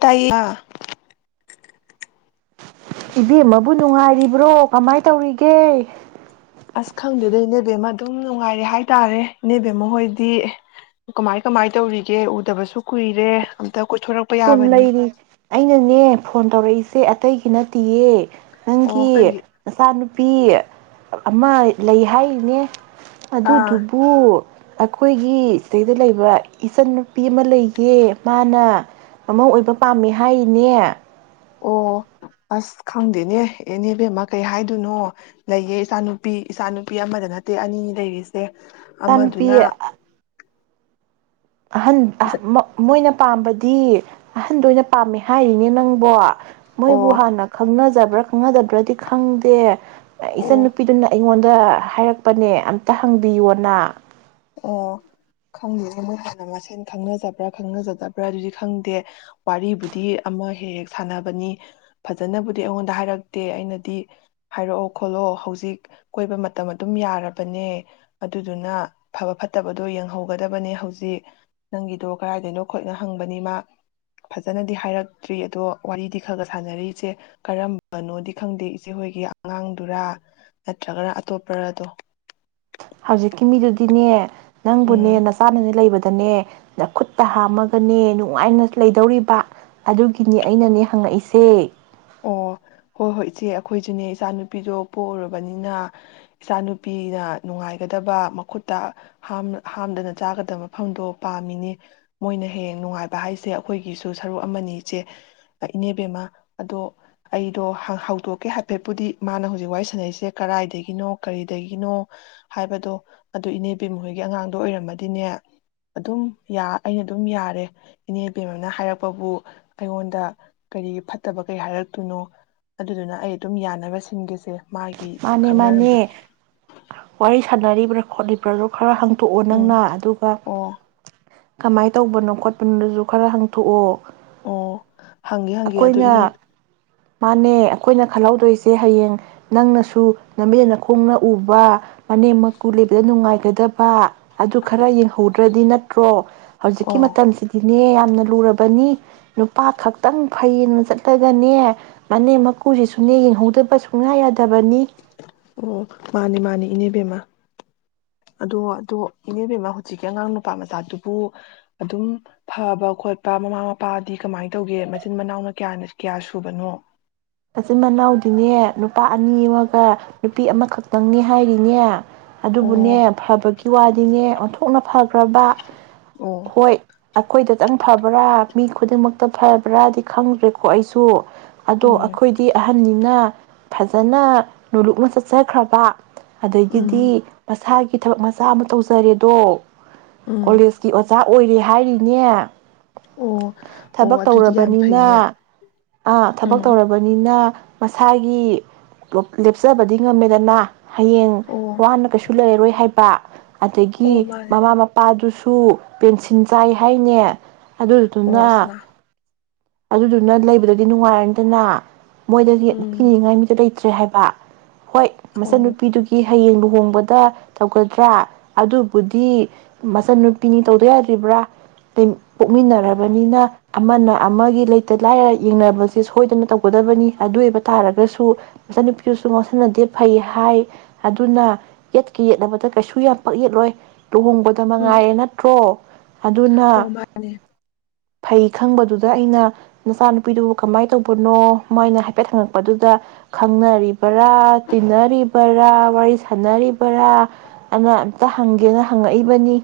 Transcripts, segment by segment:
ꯇꯥꯏꯌꯦ ꯏꯕꯦꯝꯃꯕꯨ ꯅꯨꯡꯉꯥꯏꯔꯤꯕ꯭ꯔꯣ ꯀꯃꯥꯏꯅ ꯇꯧꯔꯤꯒꯦ ꯑꯁ ꯈꯪꯗꯦꯗꯩ ꯏ ꯅꯦꯕꯦꯝꯃ ꯑꯗꯨꯝ ꯅꯨꯡꯉꯥꯏꯔꯦ ꯍꯥꯏꯇꯥꯔꯦ ꯏꯅꯦꯕꯦꯝꯃ ꯍꯣꯏꯗꯤ ꯀꯃꯥꯏ ꯀꯃꯥꯏ ꯇꯧꯔꯤꯒꯦ ꯎꯗꯕꯁꯨ ꯀꯨꯏꯔꯦ ꯀꯣꯏꯊꯣꯔꯛꯄ ꯁꯨꯝ ꯌꯥꯕꯅꯤ ꯂꯩꯔꯤ ꯑꯩꯅꯅꯦ ꯐꯣꯟ ꯇꯧꯔꯛꯏꯁꯦ ꯑꯇꯩꯒꯤ ꯅꯠꯇꯤꯌꯦ ꯑꯣ ꯅꯪꯒꯤ ꯀꯩꯒꯤ ꯃꯆꯥꯅꯨꯄꯤ ꯑꯃ ꯂꯩ ꯍꯥꯏꯔꯤꯅꯦ ꯑꯥ ꯑꯗꯨꯗꯨꯕꯨ ꯑꯩꯈꯣꯏꯒꯤ ꯁꯤꯗꯩꯗ ꯂꯩꯕ ꯏꯆꯟ ꯅꯨꯄꯤ ꯑꯃ ꯂꯩꯌꯦ ꯃꯥꯅ ꯃꯥꯃꯧ ꯑꯣꯏꯕ ꯄꯥꯝꯃꯦ ꯍꯥꯏꯔꯤꯅꯦ ꯑꯣ ꯑꯁ ꯈꯪꯗꯦꯅꯦ ꯏꯅꯦꯕꯦꯝꯃ ꯀꯩ ꯍꯥꯏꯗꯣꯏꯅꯣ ꯂꯩꯌꯦ ꯏꯆꯥꯅꯨꯄꯤ ꯏꯆꯥꯅꯨꯄꯤ ꯑꯃꯗ ꯅꯠꯇꯦ ꯑꯅꯤ ꯂꯩꯔꯤꯁꯦ ꯇꯥꯟꯄꯤ ꯑꯃꯗꯨꯅ ꯑꯍꯟ ꯃꯣꯏꯅ ꯄꯥꯝꯕꯗꯤ ꯑꯍꯟꯗ ꯑꯣꯏꯅ ꯄꯥꯝꯃꯦ ꯍꯥꯏꯔꯤꯅꯦ ꯅꯪꯕꯣ ꯃꯣꯏꯕꯨ ꯑꯣ ꯍꯥꯟꯅ ꯈꯪꯅꯖꯕ꯭ꯔꯥ ꯈꯪꯅꯗꯕ꯭ꯔꯗꯤ ꯈꯪꯗꯦ ꯏꯆꯟ ꯑꯣ ꯅꯨꯄꯤꯗꯨꯅ ꯑꯩꯉꯣꯟꯗ ꯑꯗ ꯍꯥꯏꯔꯛꯄꯅꯦ ꯑꯝꯇ ꯍꯪꯕꯤꯌꯣꯅ ꯑꯣ ꯈꯪꯗꯦ ꯃꯣꯏ ꯍꯥꯟꯅ ꯃꯁꯦꯟ ꯈꯪꯅꯖꯕ꯭ꯔꯥ ꯈꯪꯅꯖꯗꯕ꯭ꯔꯥ ꯑꯗꯨꯗꯤ ꯈꯪꯗꯦ ꯋꯥꯔꯤꯕꯨꯗꯤ ꯑꯃ ꯍꯦꯛ ꯍꯦꯛ ꯁꯥꯟꯅꯕꯅꯤ ꯐꯖꯅꯕꯨꯗꯤ ꯑꯩꯉꯣꯟꯗ ꯍꯥꯏꯔꯛꯇꯦ ꯑꯩꯅꯗꯤ ꯍꯥꯏꯔꯛꯑꯣ ꯈꯣꯠꯂꯣ ꯍꯧꯖꯤꯛ ꯀꯣꯏꯕ ꯃꯇꯝ ꯑꯗꯨꯝ ꯌꯥꯔꯕꯅꯦ ꯑꯗꯨꯗꯨꯅ ꯐꯕ ꯐꯠꯇꯕꯗꯣ ꯌꯦꯡꯍꯧꯒꯗꯕꯅꯦ ꯍꯧꯖꯤꯛ ꯅꯪꯒꯤꯗꯣ ꯀꯗꯥꯏꯗꯩꯅꯣ ꯈꯣꯠꯅꯣ ꯍꯪꯕꯅꯤ ꯃꯥ ꯐꯖꯅꯗꯤ ꯍꯥꯏꯔꯛꯇ꯭ꯔꯤ ꯑꯗꯣ ꯋꯥꯔꯤꯗꯤ ꯈꯔ ꯈ ꯁꯥꯟꯅꯔꯤ ꯏꯆꯦ ꯀꯔꯝꯕꯅꯣꯗꯤ ꯈꯪꯗꯦ ꯏꯆꯦꯍꯣꯏꯒꯤ ꯑꯉꯥꯡꯗꯨꯔꯥ ꯅꯠꯇ꯭ꯔꯒꯅ ꯑꯇꯣꯞꯄꯔꯗꯣ ꯍꯧꯖꯤꯛꯀꯤ ꯃꯤꯗꯨꯗꯤꯅꯦ ꯅꯪꯕꯨꯅꯦ ꯎꯝ ꯅ ꯆꯥꯅꯅꯦ ꯂꯩꯕꯗ ꯅꯦ ꯈꯨꯠꯇ ꯍꯥꯝꯃꯒꯅꯦ ꯅꯨꯡꯉꯥꯏꯅ ꯂꯩꯗꯧꯔꯤꯕ ꯑꯗꯨꯒꯤꯅꯤ ꯑꯩꯅꯅꯦ ꯍꯪꯉꯛꯏꯁꯦ ꯑꯣ ꯍꯣꯏ ꯍꯣꯏ ꯏꯆꯦ ꯑꯩꯈꯣꯏꯁꯨꯅꯦ ꯏꯆꯥꯅꯨꯄꯤꯗꯣ ꯄꯣꯛꯎꯔꯕꯅꯤꯅ ꯏꯆꯥ ꯅꯨꯨꯄꯤꯅ ꯅꯨꯡꯉꯥꯏꯒꯗꯕ ꯃꯈꯨꯠꯇꯝ ꯍꯥꯝꯗꯅ ꯆꯥꯒꯗꯕ ꯃꯐꯝꯗꯣ ꯄꯥꯝꯃꯤꯅꯦ ꯃꯣꯏꯅ ꯍꯌꯦꯡ ꯅꯨꯡꯉꯥꯏꯕ ꯍꯥꯏꯁꯦ ꯑꯩꯈꯣꯏꯒꯤꯁꯨ ꯁꯔꯨꯛ ꯑꯃꯅꯤ ꯏꯆꯦ ꯏꯅꯦꯕꯦꯝꯃ ꯑꯗꯣ ꯑꯩꯗꯣ ꯍꯧꯗꯣꯛꯀꯦ ꯍꯥꯏꯐꯦꯠꯄꯨꯗꯤ ꯃꯥꯅ ꯍꯧꯖꯤꯛ ꯋꯥꯔꯤ ꯁꯥꯟꯅꯔꯤꯁꯦ ꯀꯗꯥꯏꯗꯒꯤꯅꯣ ꯀꯔꯤꯗꯒꯤꯅꯣ ꯍꯥꯏꯕꯗꯣ ꯑꯗꯨꯣ ꯏꯅꯦꯕꯦꯝ ꯃꯈꯣꯏꯒꯤ ꯑꯉꯥꯡꯗꯣ ꯑꯣꯏꯔꯝꯃꯗꯤꯅꯦ ꯑꯗꯨꯝ ꯑꯩꯅ ꯑꯗꯨꯝ ꯌꯥꯔꯦ ꯏꯅꯦꯕꯦꯝ ꯑꯃꯅ ꯍꯥꯏꯔꯛꯄꯕꯨ ꯑꯩꯉꯣꯟꯗ ꯀꯔꯤꯒꯤ ꯐꯠꯇꯕ ꯀꯩ ꯍꯥꯏꯔꯛꯇꯣꯏꯅꯣ ꯑꯗꯨꯗꯨꯅ ꯑꯩ ꯑꯗꯨꯝ ꯌꯥꯅꯕ ꯁꯤꯟꯒꯁꯦ ꯃꯥꯅꯦ ꯃꯥꯅꯦ ꯋꯥ ꯁꯥꯟꯅꯔꯤꯕ꯭ꯔꯥ ꯈꯣꯠꯂꯤꯕ꯭ꯔꯥꯗꯣ ꯈꯔ ꯍꯪ ꯇꯣꯛꯑꯣ ꯎꯝ ꯅꯪꯅ ꯑꯗꯨꯒ ꯑꯣ ꯀꯃꯥꯏ ꯇꯧꯕꯅꯣ ꯈꯣꯠꯄꯅꯣꯗꯁꯨ ꯈꯔ ꯍꯥꯡꯇꯣꯛꯑꯣ ꯑꯣ ꯍꯪꯉꯦ ꯍꯪꯒꯦ ꯑꯗꯨ ꯏꯅꯦ ꯃꯥꯅꯦ ꯑꯩꯈꯣꯏꯅ ꯈꯜꯍꯧꯗꯣꯏꯁꯦ ꯍꯌꯦꯡ ꯅꯪꯅ ꯁꯨ ꯂꯝꯕꯦꯜꯅ ꯈꯣꯡꯅ ꯎꯕ ꯃꯅꯦꯝ ꯃ ꯀꯨꯜꯂꯤꯕꯗ ꯅꯨꯡꯉꯥꯏ ꯀꯨ꯫ ꯑꯗꯨ ꯈꯔ ꯌꯦꯡꯍꯧꯗ꯭ꯔꯗꯤ ꯅꯠꯇ꯭ꯔꯣ ꯍꯧꯖꯤꯛꯀꯤ ꯑꯣ ꯃꯇꯝꯁꯤꯗꯤꯅꯦ ꯌꯥꯝ ꯌꯥꯝꯅ ꯂꯨꯔꯕꯅꯤ ꯅꯨꯄꯥ ꯈꯛꯇꯪ ꯐꯅ ꯆꯠꯂꯒꯅꯦ ꯃꯅꯦꯝ ꯃꯀꯨꯁꯤ ꯁꯨꯅꯦ ꯌꯦꯡꯍꯧꯗꯕ ꯁꯨꯡꯌꯥ ꯌꯥꯗꯕꯅꯤ ꯑꯣ ꯃꯥꯅꯦ ꯃꯥꯅꯦ ꯏꯅꯦꯕꯦꯝꯃ ꯑꯗꯣ ꯑꯗꯣ ꯏꯅꯦꯕꯦꯝꯃ ꯍꯧꯖꯤꯛꯀꯤ ꯑꯉꯥꯡ ꯅꯨꯄꯥ ꯃꯆꯥꯗꯨꯕꯨ ꯑꯗꯨꯝ ꯐꯕ ꯈꯣꯠꯄ ꯃꯃꯥ ꯃꯄꯥꯗꯤ ꯀꯃꯥꯏꯅ ꯇꯧꯒꯦ ꯃꯆꯤꯟ ꯃꯅꯥꯎꯅ ꯀꯌꯥꯅ ꯀꯌꯥ ꯁꯨꯕꯅꯣ ꯃꯆꯤꯟ ꯃꯅꯥꯎꯗꯤꯅꯦ ꯅꯨꯄꯥ ꯑꯅꯤ ꯑꯃꯒ ꯅꯨꯄꯤ ꯑꯃꯈꯛꯇꯪꯅꯤ ꯍꯥꯏꯔꯤꯅꯦ ꯑꯗꯨꯕꯨꯅꯦ ꯑꯣ ꯐꯕꯒꯤ ꯋꯥꯗꯤꯅꯦ ꯑꯣꯟꯊꯣꯛꯅ ꯐꯈ꯭ꯔꯕ ꯑꯣ ꯍꯣꯏ ꯑꯩꯈꯣꯏꯗꯇꯪ ꯐꯕ꯭ꯔꯥ ꯃꯤ ꯈꯨꯗꯤꯡꯃꯛꯇ ꯐꯕ꯭ꯔꯥꯗꯤ ꯈꯪꯗ꯭ꯔꯦꯀꯣ ꯑꯩꯁꯨ ꯑꯗꯣ ꯎꯝ ꯍꯥꯏꯗꯤ ꯑꯍꯟꯅꯤꯅ ꯐꯖꯅ ꯅꯣꯂꯨꯛꯃ ꯆꯠꯆꯈ꯭ꯔꯕ ꯑꯗꯒꯤꯗꯤ ꯎꯝ ꯃꯁꯥꯒꯤ ꯊꯕꯛ ꯃꯆꯥ ꯑꯃ ꯇꯧꯖꯔꯦꯗꯣ ꯎꯝ ꯀꯣꯂꯦꯖꯀꯤ ꯑꯣꯖꯥ ꯑꯣꯏꯔꯦ ꯍꯥꯏꯔꯤꯅꯦ ꯑꯣ ꯑꯣ ꯊꯕꯛ ꯑꯗꯨꯗꯤ ꯌꯥꯝ ꯇꯧꯔꯕꯅꯤꯅ ꯐꯩꯅꯦ ꯑ ꯊꯕꯛ ꯎꯝ ꯇꯧꯔꯕꯅꯤ ꯑꯅ ꯃꯁꯥꯒꯤ ꯂꯦꯞꯆꯕꯗꯤ ꯉꯝꯃꯦꯗꯅ ꯍꯌꯦꯡ ꯑꯣ ꯋꯥꯅ ꯀꯩꯁꯨ ꯂꯩꯔꯔꯣꯏ ꯍꯥꯏꯕ ꯑꯗꯒꯤ ꯑꯣ ꯃꯥꯅꯦ ꯃꯃꯥ ꯃꯄꯥꯗꯨꯁꯨ ꯁꯨ ꯄꯦꯟꯁꯤꯟ ꯆꯥꯏ ꯍꯥꯏꯅꯦ ꯑꯣ ꯑꯗꯨꯗꯨꯅ ꯑꯁꯃꯥ ꯑꯗꯨꯗꯨꯅ ꯂꯩꯕꯗꯗꯤ ꯅꯨꯡꯉꯥꯏꯔꯅꯤꯗꯅ ꯃꯣꯏꯗꯁꯨ ꯎꯝ ꯀꯤꯅꯤꯡꯉꯥꯏ ꯃꯤꯁꯨ ꯀꯩ ꯠꯇ꯭ꯔꯤ ꯍꯥꯏꯕ ꯍꯣꯏ ꯑꯣ ꯃꯆꯟꯅꯨꯄꯤꯗꯨꯒꯤ ꯍꯌꯦꯡꯕꯨ ꯍꯣꯡꯕꯗ ꯇꯧꯒꯗ꯭ꯔꯥ ꯑꯗꯨꯕꯨꯗꯤ ꯃꯆꯟꯟꯅꯨꯄꯤꯅꯤ ꯇꯧꯗ ꯌꯥꯗ꯭ꯔꯤꯕ꯭ꯔꯥ ꯄꯣꯛꯃꯤꯟꯅꯔꯕꯅꯤꯅ ꯑꯃꯅ ꯑꯃꯒꯤ ꯂꯩꯇ ꯂꯥꯏꯔ ꯌꯦꯡꯅꯕꯁꯦ ꯁꯣꯏꯗꯅ ꯇꯧ ꯀꯗꯕꯅꯤ ꯑꯗꯨ ꯑꯣꯏꯕ ꯇꯥꯔꯒꯁꯨ ꯃꯆꯟꯅꯨꯄꯤꯗꯨꯁꯨ ꯉꯥꯡꯁꯤꯟꯅꯗꯦ ꯐꯩ ꯍꯥꯏ ꯑꯗꯨꯅ ꯌꯦꯠꯀ ꯌꯦꯠꯂꯅꯕꯗ ꯀꯩꯁꯨ ꯌꯥꯝ ꯄꯛ ꯌꯦꯠꯂꯣꯏ ꯂꯨꯍꯣꯡꯕꯗ ꯎꯝ ꯃꯉꯥꯏꯌꯦꯦ ꯅꯠꯇ꯭ꯔꯣ ꯑꯗꯨꯅ ꯑꯣ ꯚꯥꯏ ꯐꯩ ꯈꯪꯕꯗꯨꯗ ꯑꯩꯅ ꯅꯆꯥꯅꯨꯄꯤꯗꯨꯕꯨ ꯀꯃꯥꯏꯅ ꯇꯧꯕꯅꯣ ꯃꯣꯏꯅ ꯍꯥꯏꯐꯦꯠ ꯍꯪꯉꯛꯄꯗꯨꯗ ꯈꯪꯅꯔꯤꯕ ꯔꯥ ꯇꯤꯟꯅꯔꯤꯕꯔꯥ ꯋꯥꯔꯤ ꯁꯅ ꯄꯨꯔ ꯑꯗꯨꯅ ꯇ ꯍꯪꯒꯦꯅ ꯍꯪꯉꯛꯏꯕꯅꯤ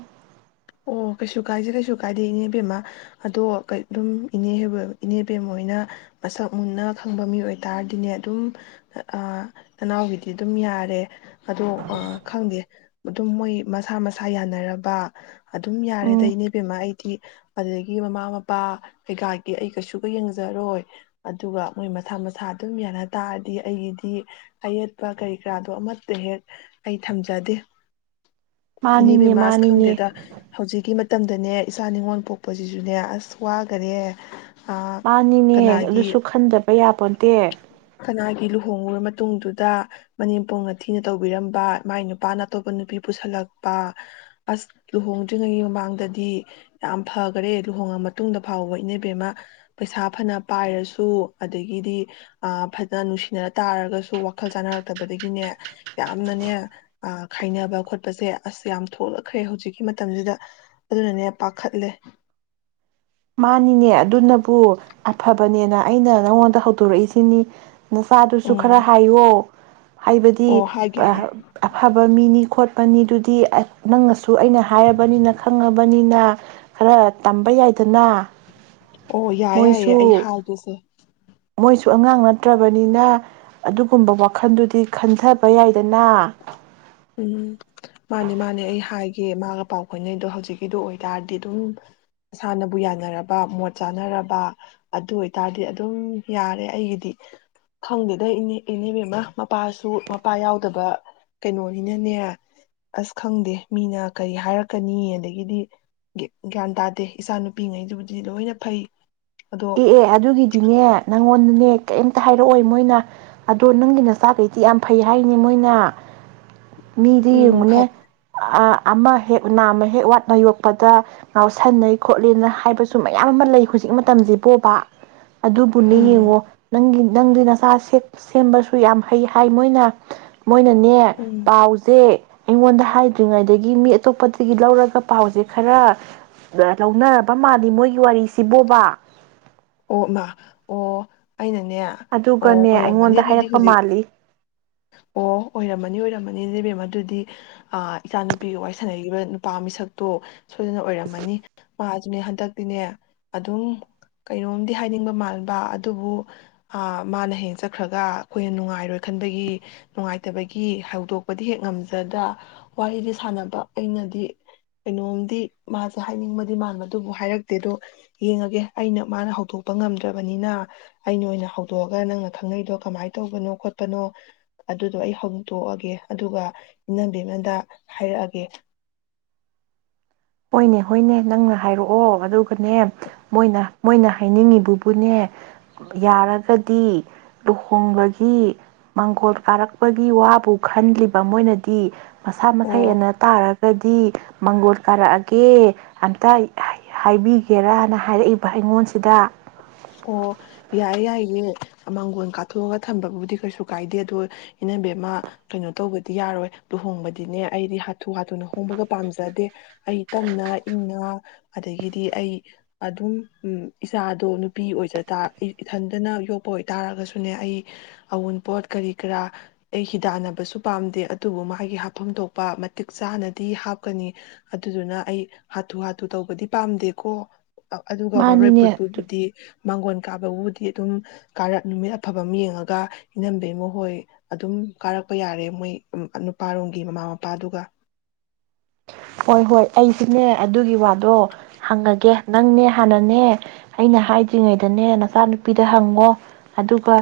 ꯑꯣ ꯀꯩꯁꯨ ꯀꯥꯏꯁꯦ ꯀꯩꯁꯨ ꯀꯥꯏꯗꯦ ꯏꯅꯦꯕꯦꯝꯃ ꯑꯗꯣ ꯑꯗꯨꯝ ꯏꯅꯦꯕ ꯏꯅꯦꯕꯦꯝꯣꯏꯅ ꯃꯁꯛ ꯃꯨꯟꯅ ꯈꯪꯕ ꯃꯤ ꯑꯣꯏꯇꯥꯔꯗꯤꯅꯦ ꯑꯗꯨꯝ ꯅꯅꯥꯎꯒꯤꯗꯤ ꯑꯗꯨꯝ ꯌꯥꯔꯦ ꯑꯗꯣ ꯈꯪꯗꯦ ꯑꯗꯨꯝ ꯃꯣꯏ ꯃꯁꯥ ꯃꯁꯥ ꯌꯥꯅꯔꯕ ꯑꯗꯨꯝ ꯎꯝ ꯌꯥꯔꯦꯗꯩꯅꯦꯕꯦꯝꯃꯥ ꯑꯩꯗꯤ ꯑꯗꯨꯗꯒꯤ ꯃꯃꯥ ꯃꯄꯥ ꯀꯩꯀꯥꯒꯤ ꯑꯩ ꯀꯩꯁꯨꯒ ꯌꯦꯡꯖꯔꯣꯏ ꯑꯗꯨꯒ ꯃꯣꯏ ꯃꯁꯥ ꯃꯁꯥ ꯑꯗꯨꯝ ꯌꯥꯅ ꯇꯥꯔꯗꯤ ꯑꯩꯒꯤꯗꯤ ꯑꯌꯦꯠꯄ ꯀꯔꯤ ꯀꯔꯥꯗꯣ ꯑꯃꯠꯇ ꯍꯦꯛ ꯑꯩ ꯊꯝꯖꯗꯦ ꯏꯅꯦ ꯃꯥꯅꯤꯅꯦ ꯕꯦꯝꯃ ꯑꯁ ꯃꯥꯅꯤꯅꯦ ꯈꯪꯗꯦꯗ ꯍꯧꯖꯤꯛꯀꯤ ꯃꯇꯝꯗꯅꯦ ꯏꯁꯥ ꯅꯤꯉꯣꯜ ꯄꯣꯛꯄꯁꯤꯁꯨꯅꯦ ꯑꯁ ꯋꯥꯈꯔꯦ ꯃꯥꯅꯤꯅꯦ ꯑꯗꯨꯁꯨ ꯈꯟꯗꯕ ꯌꯥꯄꯣꯟꯇꯦ ꯀꯅꯥꯒꯤ ꯂꯨꯍꯣꯡꯉꯨꯔ ꯃꯇꯨꯡꯗꯨꯗ ꯃꯅꯦꯝꯄꯣꯛꯅ ꯊꯤꯅ ꯇꯧꯕꯤꯔꯝꯕ ꯃꯥꯏ ꯅꯨꯄꯥꯅ ꯑꯇꯣꯞꯄ ꯅꯨꯄꯤ ꯄꯨꯁꯤꯜꯂꯛꯄ ꯑꯁ ꯂꯨꯍꯣꯡꯗ꯭ꯔꯤꯉꯩꯒꯤ ꯃꯃꯥꯡꯗꯗꯤ ꯌꯥꯝ ꯐꯈꯔꯦ ꯂꯨꯍꯣꯡꯉ ꯃꯇꯨꯡꯗ ꯐꯥꯎꯕ ꯏꯅꯕꯤꯦꯝꯃ ꯄꯩꯁꯥ ꯐꯅ ꯄꯥꯏꯔꯁꯨ ꯑꯗꯒꯤꯗꯤ ꯐꯖꯅ ꯅꯨꯡꯁꯤꯅꯔ ꯇꯥꯔꯒꯁꯨ ꯋꯥꯈꯜ ꯆꯥꯅꯔꯛꯇꯕꯗꯒꯤꯅꯦ ꯌꯥꯝꯅꯅꯦ ꯈꯥꯏꯅꯕ ꯈꯣꯠꯄꯁꯦ ꯑꯁ ꯌꯥꯝ ꯊꯣꯛꯂꯛꯈ꯭ꯔꯦ ꯍꯧꯖꯤꯛꯀꯤ ꯃꯇꯝꯁꯤꯗ ꯑꯗꯨꯅꯅꯦ ꯄꯥꯈꯠꯂꯦ ꯃꯥꯅꯤꯅꯦ ꯑꯗꯨꯅꯕꯨ ꯑꯐꯕꯅꯦꯅ ꯑꯩꯅ ꯅꯪꯉꯣꯟꯗ ꯍꯧꯗꯣꯔꯛꯏꯁꯤꯅꯤ ꯅꯆꯥꯗꯨꯁꯨ ꯈꯔ ꯎꯝ ꯍꯥꯏꯌꯣ ꯑꯣ ꯍꯥꯏꯕꯗꯤ ꯍꯥꯏꯒꯦ ꯍꯥꯏ ꯑꯐꯕ ꯃꯤꯅꯤ ꯈꯣꯠꯄꯅꯤꯗꯨꯗꯤ ꯅꯪꯅꯁꯨ ꯑꯩꯅ ꯍꯥꯏꯔꯕꯅꯤꯅ ꯈꯪꯉꯕꯅꯤꯅ ꯈꯔ ꯇꯝꯕ ꯌꯥꯏꯗ ꯗꯥꯅꯥ ꯑꯣ ꯌꯥꯏ ꯌꯥꯏꯌꯦ ꯑꯩ ꯍꯥꯏꯒꯦꯁꯦ ꯃꯣꯏꯁꯨ ꯑꯉꯥꯡ ꯅꯠꯇ꯭ꯔꯕꯅꯤꯅ ꯑꯗꯨꯒꯨꯝꯕ ꯋꯥꯈꯜꯗꯨꯗꯤ ꯈꯟꯊꯕ ꯌꯥꯏꯗꯅ ꯎꯝ ꯃꯥꯅꯦ ꯃꯥꯅꯦ ꯑꯩ ꯍꯥꯏꯒꯦ ꯃꯥꯒ ꯄꯥꯎ ꯐꯥꯎꯅꯩꯗꯣ ꯍꯧꯖꯤꯛꯀꯤꯗꯣ ꯑꯣꯏ ꯇꯔꯗꯤ ꯑꯗꯨꯝ ꯃꯁꯥꯅꯕꯨ ꯌꯥꯅꯔꯕ ꯃꯣꯠ ꯆꯥꯅꯔꯕ ꯑꯗꯨ ꯑꯣꯏ ꯇꯔꯗꯤ ꯑꯗꯨꯝ ꯌꯥꯔꯦ ꯑꯩꯒꯤꯗꯤ ꯈꯪꯗꯦꯗ ꯏꯅꯦ ꯏꯅꯦꯕꯦꯝꯃꯥꯃꯥ ꯃꯄꯥꯁꯨ ꯃꯄꯥ ꯌꯥꯎꯗꯕ ꯀꯩꯅꯣꯅꯤꯅꯅꯦ ꯑꯁ ꯈꯪꯗꯦ ꯃꯤꯅ ꯀꯔꯤ ꯍꯥꯏꯔꯛꯀꯅꯤ ꯑꯗꯒꯤꯗꯤ ꯒ꯭ꯌꯥꯟ ꯇꯥꯗꯦ ꯏꯆꯥ ꯅꯨꯄꯤꯉꯩꯗꯨꯕꯨꯗꯤ ꯂꯣꯏꯅ ꯐꯩ ꯑꯗꯣ ꯑꯦ ꯑꯦ ꯑꯗꯨꯒꯤꯗꯤꯅꯦ ꯅꯪꯉꯣꯟꯗꯅꯦ ꯀꯔꯤꯝꯇ ꯍꯥꯏꯔꯛꯑꯣ ꯃꯣꯏꯅ ꯑꯗꯣ ꯅꯪꯒꯤ ꯅ ꯆꯥꯛꯈꯩꯗꯤ ꯌꯥꯝ ꯐꯩ ꯍꯥꯏꯔꯤꯅꯦ ꯃꯣꯏꯅ ꯃꯤꯗꯤ ꯎꯝ ꯌꯦꯡꯉꯨꯅꯦ ꯑ ꯑꯃ ꯍꯦꯛ ꯅꯥꯝꯃ ꯍꯦꯛ ꯋꯥꯠꯅ ꯌꯣꯛꯄꯗ ꯉꯥꯎꯁꯟꯅꯩ ꯈꯣꯠꯂꯤꯅ ꯍꯥꯏꯕꯁꯨ ꯃꯌꯥꯝ ꯑꯃ ꯂꯩ ꯍꯧꯖꯤꯛ ꯃꯇꯝꯁꯤ ꯕꯣꯕꯥ ꯑꯗꯨꯕꯨꯅꯦ ꯎꯝ ꯌꯦꯡꯉꯣ ꯅꯪꯒꯤ ꯅꯪꯗꯤ ꯅꯆꯥ ꯁꯦꯝꯕꯁꯨ ꯌꯥꯝ ꯍꯩ ꯍꯥꯏ ꯃꯣꯏꯅ ꯃꯣꯏꯅꯅꯦ ꯎꯝ ꯄꯥꯎꯁꯦ ꯑꯩꯉꯣꯟꯗ ꯍꯥꯏꯗ꯭ꯔꯤꯉꯩꯗꯒꯤ ꯃꯤ ꯑꯇꯣꯞꯄꯗꯒꯤ ꯂꯧꯔꯒ ꯄꯥꯎꯁꯦ ꯈꯔ ꯂꯧꯅꯔꯕ ꯃꯥꯜꯂꯤ ꯃꯣꯏꯒꯤ ꯋꯥꯔꯤꯁꯤ ꯕꯣꯕꯥ ꯑꯣ ꯃꯥ ꯑꯣ ꯑꯩꯅꯅꯦ ꯑꯣ ꯑꯗꯨꯒꯅꯦ ꯑꯣꯏꯔꯝꯃꯅꯤ ꯑꯩꯉꯣꯟꯗ ꯑꯗꯨꯗꯤ ꯍꯥꯏꯔꯛꯄ ꯍꯧꯖꯤꯛ ꯃꯥꯜꯂꯤ ꯑꯣ ꯑꯣꯏꯔꯝꯃꯅꯤ ꯑꯣꯏꯔꯝꯃꯅꯤ ꯏꯅꯦꯕꯦꯝ ꯑꯗꯨꯗꯤ ꯏꯆꯥꯅꯨꯄꯤꯒꯤ ꯋꯥꯔꯤ ꯁꯥꯟꯅꯈꯤꯕ ꯅꯨꯄꯥ ꯃꯤꯁꯛꯇꯣ ꯁꯣꯏꯗꯅ ꯑꯣꯏꯔꯝꯃꯅꯤ ꯃꯥꯁꯨꯅꯦ ꯍꯟꯗꯛꯇꯤꯅꯦ ꯑꯗꯨꯝ ꯀꯩꯅꯣꯝꯗꯤ ꯍꯥꯏꯅꯤꯡꯕ ꯃꯥꯟꯕ ꯑꯗꯨꯕꯨ ꯃꯥꯅ ꯍꯦꯛ ꯆꯠꯈ꯭ꯔꯒ ꯑꯩꯈꯣꯏꯅ ꯅꯨꯡꯉꯥꯏꯔꯣꯏ ꯈꯟꯕꯒꯤ ꯅꯨꯡꯉꯥꯏꯇꯕꯒꯤ ꯍꯧꯗꯣꯛꯄꯗꯤ ꯍꯦꯛ ꯉꯝꯖꯗ ꯋꯥꯔꯤꯗꯤ ꯁꯥꯟꯅꯕ ꯑꯩꯅꯗꯤ ꯀꯩꯅꯣꯝꯗꯤ ꯃꯥꯁꯦ ꯍꯥꯏꯅꯤꯡꯕꯗꯤ ꯃꯥꯟꯕꯗꯨꯕꯨ ꯍꯥꯏꯔꯛꯇꯦ ꯑꯗꯣ ꯌꯦꯡꯉꯒꯦ ꯑꯩꯅ ꯃꯥꯅ ꯍꯧꯗꯣꯛꯄ ꯉꯝꯗ꯭ꯔꯕꯅꯤꯅ ꯑꯩꯅ ꯑꯣꯏꯅ ꯍꯧꯗꯣꯛꯑꯒ ꯅꯪꯅ ꯈꯪꯅꯩꯗꯣ ꯀꯃꯥꯏꯅ ꯇꯧꯕꯅꯣ ꯈꯣꯠꯄꯅꯣ ꯑꯗꯨꯗꯣ ꯑꯩ ꯍꯧꯗꯣꯛꯑꯒꯦ ꯑꯗꯨꯒ ꯏꯅꯝꯕꯦꯝꯃꯗ ꯍꯥꯏꯔꯛꯑꯒꯦ ꯍꯣꯏꯅꯦ ꯍꯣꯏꯅꯦ ꯅꯪꯅ ꯍꯥꯏꯔꯛꯑꯣ ꯑꯗꯨꯒꯅꯦ ꯃꯣꯏꯅ ꯃꯣꯏꯅ ꯍꯥꯏꯅꯤꯡꯉꯤꯕꯕꯨꯅꯦ ꯌꯥꯔꯒꯗꯤ ꯂꯨꯍꯣꯡꯕꯒꯤ ꯃꯥꯡꯒꯣꯜ ꯀꯥꯔꯛꯄꯒꯤ ꯋꯥꯕꯨ ꯈꯜꯂꯤꯕ ꯃꯣꯏꯅꯗꯤ ꯃꯁꯥ ꯃꯁꯥ ꯑꯣ ꯌꯥꯟꯅ ꯇꯥꯔꯒꯗꯤ ꯃꯪꯒꯣꯜ ꯀꯥꯔꯛꯑꯒꯦ ꯑꯃꯇ ꯍꯥꯏꯕꯤꯒꯦꯔꯅ ꯍꯥꯏꯔꯛꯏꯕ ꯑꯩꯉꯣꯟꯁꯤꯗ ꯑꯣ ꯌꯥꯏ ꯌꯥꯏꯌꯦ ꯃꯥꯡꯒꯣꯜ ꯀꯥꯊꯣꯛꯑꯒ ꯊꯝꯕꯕꯨꯗꯤ ꯀꯩꯁꯨ ꯀꯥꯏꯗꯦ ꯑꯗꯣ ꯏꯅꯝꯕꯦꯝꯃ ꯀꯩꯅꯣ ꯇꯧꯕꯗꯤ ꯌꯥꯔꯣꯏ ꯂꯨꯍꯣꯡꯕꯗꯤꯅꯦ ꯑꯩꯗꯤ ꯍꯥꯊꯨ ꯍꯥꯊꯨꯅ ꯍꯣꯡꯕꯒ ꯄꯥꯝꯖꯗꯦ ꯑꯩ ꯇꯝꯅ ꯏꯪꯅ ꯑꯗꯥꯒꯤꯗꯤ ꯑꯩ ꯑꯗꯨꯝ ꯏꯆꯥꯗꯣ ꯅꯨꯄꯤ ꯑꯣꯏꯖ ꯏꯊꯟꯗꯅ ꯌꯣꯛꯄ ꯑꯣꯏꯇꯥꯥꯔꯒꯁꯨꯅꯦ ꯑꯩ ꯑꯎꯟꯄꯣꯠ ꯀꯔꯤ ꯀꯔꯥ ꯑꯩ ꯍꯤꯗꯥꯟꯅꯕꯁꯨ ꯄꯥꯝꯗꯦ ꯑꯗꯨꯕꯨ ꯃꯥꯒꯤ ꯍꯥꯞꯐꯝ ꯊꯣꯛꯄ ꯃꯇꯤꯛ ꯆꯥꯅꯗꯤ ꯍꯥꯞꯀꯅꯤ ꯑꯗꯨꯗꯨꯅ ꯑꯩ ꯍꯥꯊꯨ ꯍꯥꯊꯨ ꯇꯧꯕꯗꯤ ꯄꯥꯝꯗꯦꯀꯣ ꯑꯗꯨꯒ ꯋꯥꯔꯣꯏ ꯃꯥꯅꯤꯅꯦ ꯄꯣꯠ ꯄꯨꯕꯗꯤ ꯃꯥꯡꯒꯣꯟ ꯀꯥꯕꯕꯨꯗꯤ ꯑꯗꯨꯝ ꯀꯥꯔꯛ ꯅꯨꯃꯤꯠ ꯑꯐꯕ ꯑꯃ ꯌꯦꯡꯉꯒ ꯏꯅꯝꯕꯦꯝꯃꯥ ꯍꯣꯏ ꯑꯗꯨꯝ ꯀꯥꯔꯛꯄ ꯌꯥꯔꯦ ꯃꯣꯏ ꯅꯨꯄꯥꯔꯣꯝꯒꯤ ꯃꯃꯥ ꯃꯄꯥꯗꯨꯒ ꯍꯣꯏ ꯍꯣꯏ ꯑꯩꯁꯤꯅꯦ ꯑꯗꯨꯒꯤ ꯋꯥꯗꯣ ꯍꯪꯉꯒꯦ ꯅꯪꯅꯦ ꯍꯥꯟꯅꯅꯦ ꯑꯩꯅ ꯍꯥꯏꯗ꯭ꯔꯤꯉꯩꯗꯅꯦ ꯅꯆꯥꯅꯨꯄꯤꯗ ꯍꯪꯉꯣ ꯑꯗꯨꯒ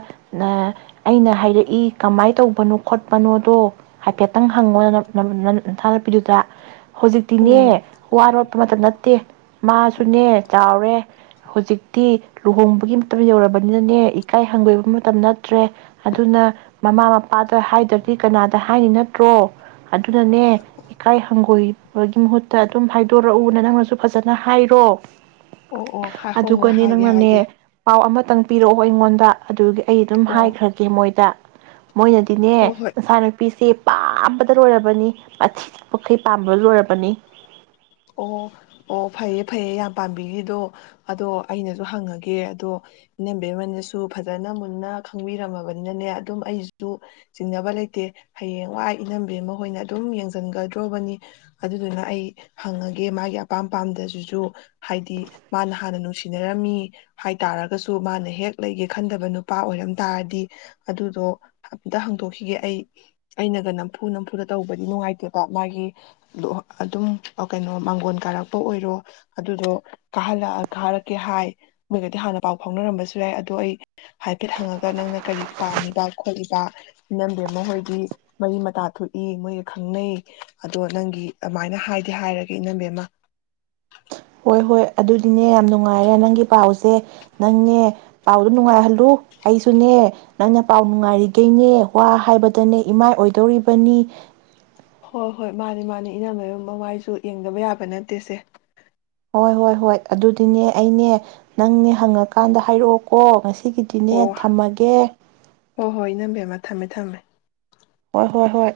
ꯑꯩꯅ ꯍꯥꯏꯔꯛꯏ ꯀꯃꯥꯏꯅ ꯇꯧꯕꯅꯣ ꯈꯣꯠꯄꯅꯣꯗꯣ ꯍꯥꯏꯐꯦꯠꯇꯪ ꯍꯪꯉꯣ ꯅꯆꯥꯅꯨꯄꯤꯗꯨꯗ ꯎꯝ ꯍꯧꯖꯤꯛꯇꯤꯅꯦ ꯋꯥꯔꯣꯠꯄ ꯃꯇꯝ ꯅꯠꯇꯦ ꯃꯥꯁꯨꯅꯦ ꯆꯥꯎꯔꯦ ꯍꯧꯖꯤꯛꯇꯤ ꯂꯨꯍꯣꯡꯕꯒꯤ ꯃꯇꯝ ꯌꯧꯔꯕꯅꯤꯅꯅꯦ ꯏꯀꯥꯏ ꯍꯪꯒꯣꯏꯕ ꯃꯇꯝ ꯅꯠꯇ꯭ꯔꯦ ꯑꯗꯨꯅ ꯃꯃꯥ ꯃꯄꯥꯗ ꯍꯥꯏꯗ꯭ꯔꯗꯤ ꯀꯅꯥꯗ ꯍꯥꯏꯅꯤ ꯅꯠꯇ꯭ꯔꯣ ꯑꯗꯨꯅꯅꯦ ꯏꯀꯥꯏ ꯍꯪꯒꯣꯏ ꯒꯤ ꯃꯍꯨꯠꯇ ꯑꯗꯨꯝ ꯍꯥꯏꯗꯣꯔꯛꯎꯅ ꯅꯪꯅꯁꯨ ꯐꯖꯅ ꯍꯥꯏꯔꯣ ꯑꯣ ꯑꯣ ꯍꯣꯏ ꯍꯣꯏ ꯑꯗꯨꯒꯅꯦ ꯍꯥꯏꯒꯦ ꯅꯪꯅꯅꯦ ꯍꯥꯏꯒꯦ ꯄꯥꯎ ꯑꯃ ꯈꯤꯇꯪ ꯄꯤꯔꯛꯑꯣ ꯑꯩꯉꯣꯟꯗ ꯑꯗꯨꯒꯤ ꯑꯩ ꯑꯗꯨꯝ ꯑꯣ ꯍꯥꯏꯈ꯭ꯔꯒꯦ ꯃꯣꯏꯗ ꯃꯣꯏꯅꯗꯤꯅꯦ ꯍꯣꯏ ꯍꯣꯏ ꯃꯆꯥꯅꯨꯄꯤꯁꯤ ꯄꯥꯝꯕꯗ ꯂꯣꯏꯔꯕꯅꯤ ꯃꯊꯤ ꯃꯈꯩ ꯄꯥꯝꯕꯗ ꯂꯣꯏꯔꯕꯅꯤ ꯄꯅꯤ ꯑꯣ ꯑꯣ ꯐꯩꯌꯦ ꯐꯩꯌꯦ ꯌꯥꯝ ꯄꯥꯝꯕꯤꯈꯤꯗꯣ ꯑꯗꯣ ꯑꯩꯅꯁꯨ ꯍꯪꯉꯒꯦ ꯑꯗꯣ ꯏꯅꯝꯕ ꯑꯃꯅꯁꯨ ꯐꯖꯅ ꯃꯨꯟꯅ ꯈꯪꯕꯤꯔꯝꯃꯕꯅꯤꯅꯅꯦ ꯑꯗꯨꯝ ꯑꯩꯁꯨ ꯆꯤꯡꯅꯕ ꯂꯩꯇꯦ ꯍꯌꯦꯡꯋꯥꯏ ꯏꯅꯕꯤ ꯑꯃ ꯍꯣꯏꯅ ꯑꯗꯨꯝ ꯌꯦꯡꯁꯤꯟꯒꯗ꯭ꯔꯣꯕꯅꯤ ꯑꯗꯨꯗꯨꯅ ꯑꯩ ꯍꯪꯉꯒꯦ ꯃꯥꯒꯤ ꯑꯄꯥꯝ ꯄꯥꯝꯗꯖꯁꯨ ꯍꯥꯏꯗꯤ ꯃꯥꯅ ꯍꯥꯟꯅ ꯅꯨꯡꯁꯤ ꯁꯤꯅꯔꯝꯃꯤ ꯍꯥꯏꯇꯥꯥꯔꯒꯁꯨ ꯃꯥꯅ ꯍꯦꯛ ꯂꯩꯒꯦ ꯈꯟꯗꯕ ꯅꯨꯄꯥ ꯑꯣꯏꯔꯝ ꯇꯥꯔꯗꯤ ꯑꯗꯨꯗꯣ ꯑꯝꯇ ꯍꯪꯗꯣꯛꯈꯤꯒꯦ ꯑꯩ ꯑꯩꯅꯒ ꯅꯝꯐꯨ ꯅꯝꯐꯨꯗ ꯇꯧꯕꯗꯤ ꯅꯨꯡꯉꯥꯏꯇꯦꯕ ꯃꯥꯒꯤ ꯑꯗꯨꯝ ꯀꯩꯅꯣ ꯃꯥꯡꯒꯣꯟ ꯀꯥꯔꯛꯄ ꯑꯣꯏꯔꯣ ꯑꯗꯨꯗꯣ ꯀꯥꯍꯜꯂ ꯀꯥꯍꯜꯂꯛꯀꯦ ꯍꯥꯏ ꯃꯣꯏꯒꯗꯤ ꯍꯥꯟꯅ ꯄꯥꯎ ꯐꯥꯎꯅꯔꯝꯕꯁꯨ ꯌꯥꯏ ꯑꯗꯣ ꯑꯩ ꯍꯥꯏꯐꯦꯠ ꯍꯪꯉꯒ ꯅꯪꯅ ꯀꯔꯤ ꯄꯥꯝꯃꯤꯕ ꯈꯣꯠꯂꯤꯕ ꯏꯅꯝꯕꯤ ꯃꯈ ꯍꯣꯏꯗꯤ ꯃꯔꯤ ꯃꯇꯥ ꯊꯣꯛꯏ ꯃꯣꯏꯒ ꯈꯪꯅꯩ ꯑꯗꯣ ꯅꯪꯒꯤ ꯑꯗꯨꯃꯥꯏꯅ ꯍꯥꯏ ꯗꯤ ꯍꯥꯏꯔꯒꯦ ꯏꯅꯝꯕꯦꯝꯃ ꯍꯣꯏ ꯍꯣꯏ ꯑꯗꯨꯗꯤꯅꯦ ꯌꯥꯝ ꯅꯨꯡꯉꯥꯏꯔꯦ ꯅꯪꯒꯤ ꯄꯥꯎꯁꯦ ꯅꯪꯅꯦ ꯄꯥꯎꯗ ꯅꯨꯡꯉꯥꯏꯍꯜꯂꯨ ꯑꯩꯁꯨꯅꯦ ꯅꯪꯅ ꯄꯥꯎ ꯅꯨꯡꯉꯥꯏꯔꯤꯈꯩꯅꯦ ꯋꯥ ꯍꯥꯏꯕꯗꯅꯦ ꯏꯃꯥꯏ ꯑꯣꯏꯗꯧꯔꯤꯕꯅꯤ ꯍꯣꯏ ꯍꯣꯏ ꯃꯥꯅꯤ ꯃꯥꯅꯤ ꯏꯅꯝꯃꯌꯨꯝ ꯃꯃꯥꯏꯁꯨ ꯌꯦꯡꯗꯕ ꯌꯥꯕ ꯅꯠꯇꯦꯁꯦ ꯍꯣꯏ ꯍꯣꯏ ꯍꯣꯏ ꯑꯗꯨꯗꯤꯅꯦ ꯑꯩꯅꯦ ꯅꯪꯅꯦ ꯍꯪꯉꯀꯥꯟꯗ ꯍꯥꯏꯔꯛꯑꯣꯀꯣ ꯉꯁꯤ ꯁꯤꯒꯤꯗꯤꯅꯦ ꯑꯣ ꯊꯝꯃꯒꯦ ꯍꯣꯏ ꯍꯣꯏ ꯏꯅꯝꯝꯕꯦꯝꯃ ꯊꯝꯃꯦ ꯊꯝꯃꯦ ꯍꯣꯏ ꯍꯣꯏ